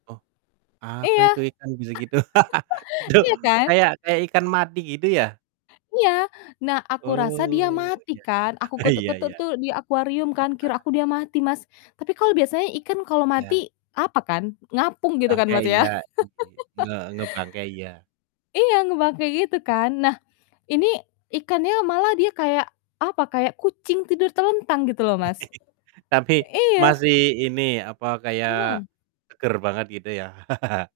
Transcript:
Oh, apa Iya. itu, ikan bisa gitu? Itu Iya kan? kayak kayak ikan mati gitu ya? Iya. Nah, aku rasa dia Oh, mati iya kan, iya. aku Iya ketuk-ketuk iya. tuh di akuarium kan, kira Heeh. aku dia mati, Mas, tapi kalau biasanya ikan kalau mati, Ya. apa kan, ngapung gitu kan, Bangkai Mas, ya? iya, gitu ya, nge ngebangkai iya. Iya, ngebangkai gitu kan, nah, ini ikannya malah dia kayak, apa, kayak kucing tidur telentang, gitu loh, Mas. Tapi Iya. masih ini, apa, kayak Mhm. seger banget, gitu ya.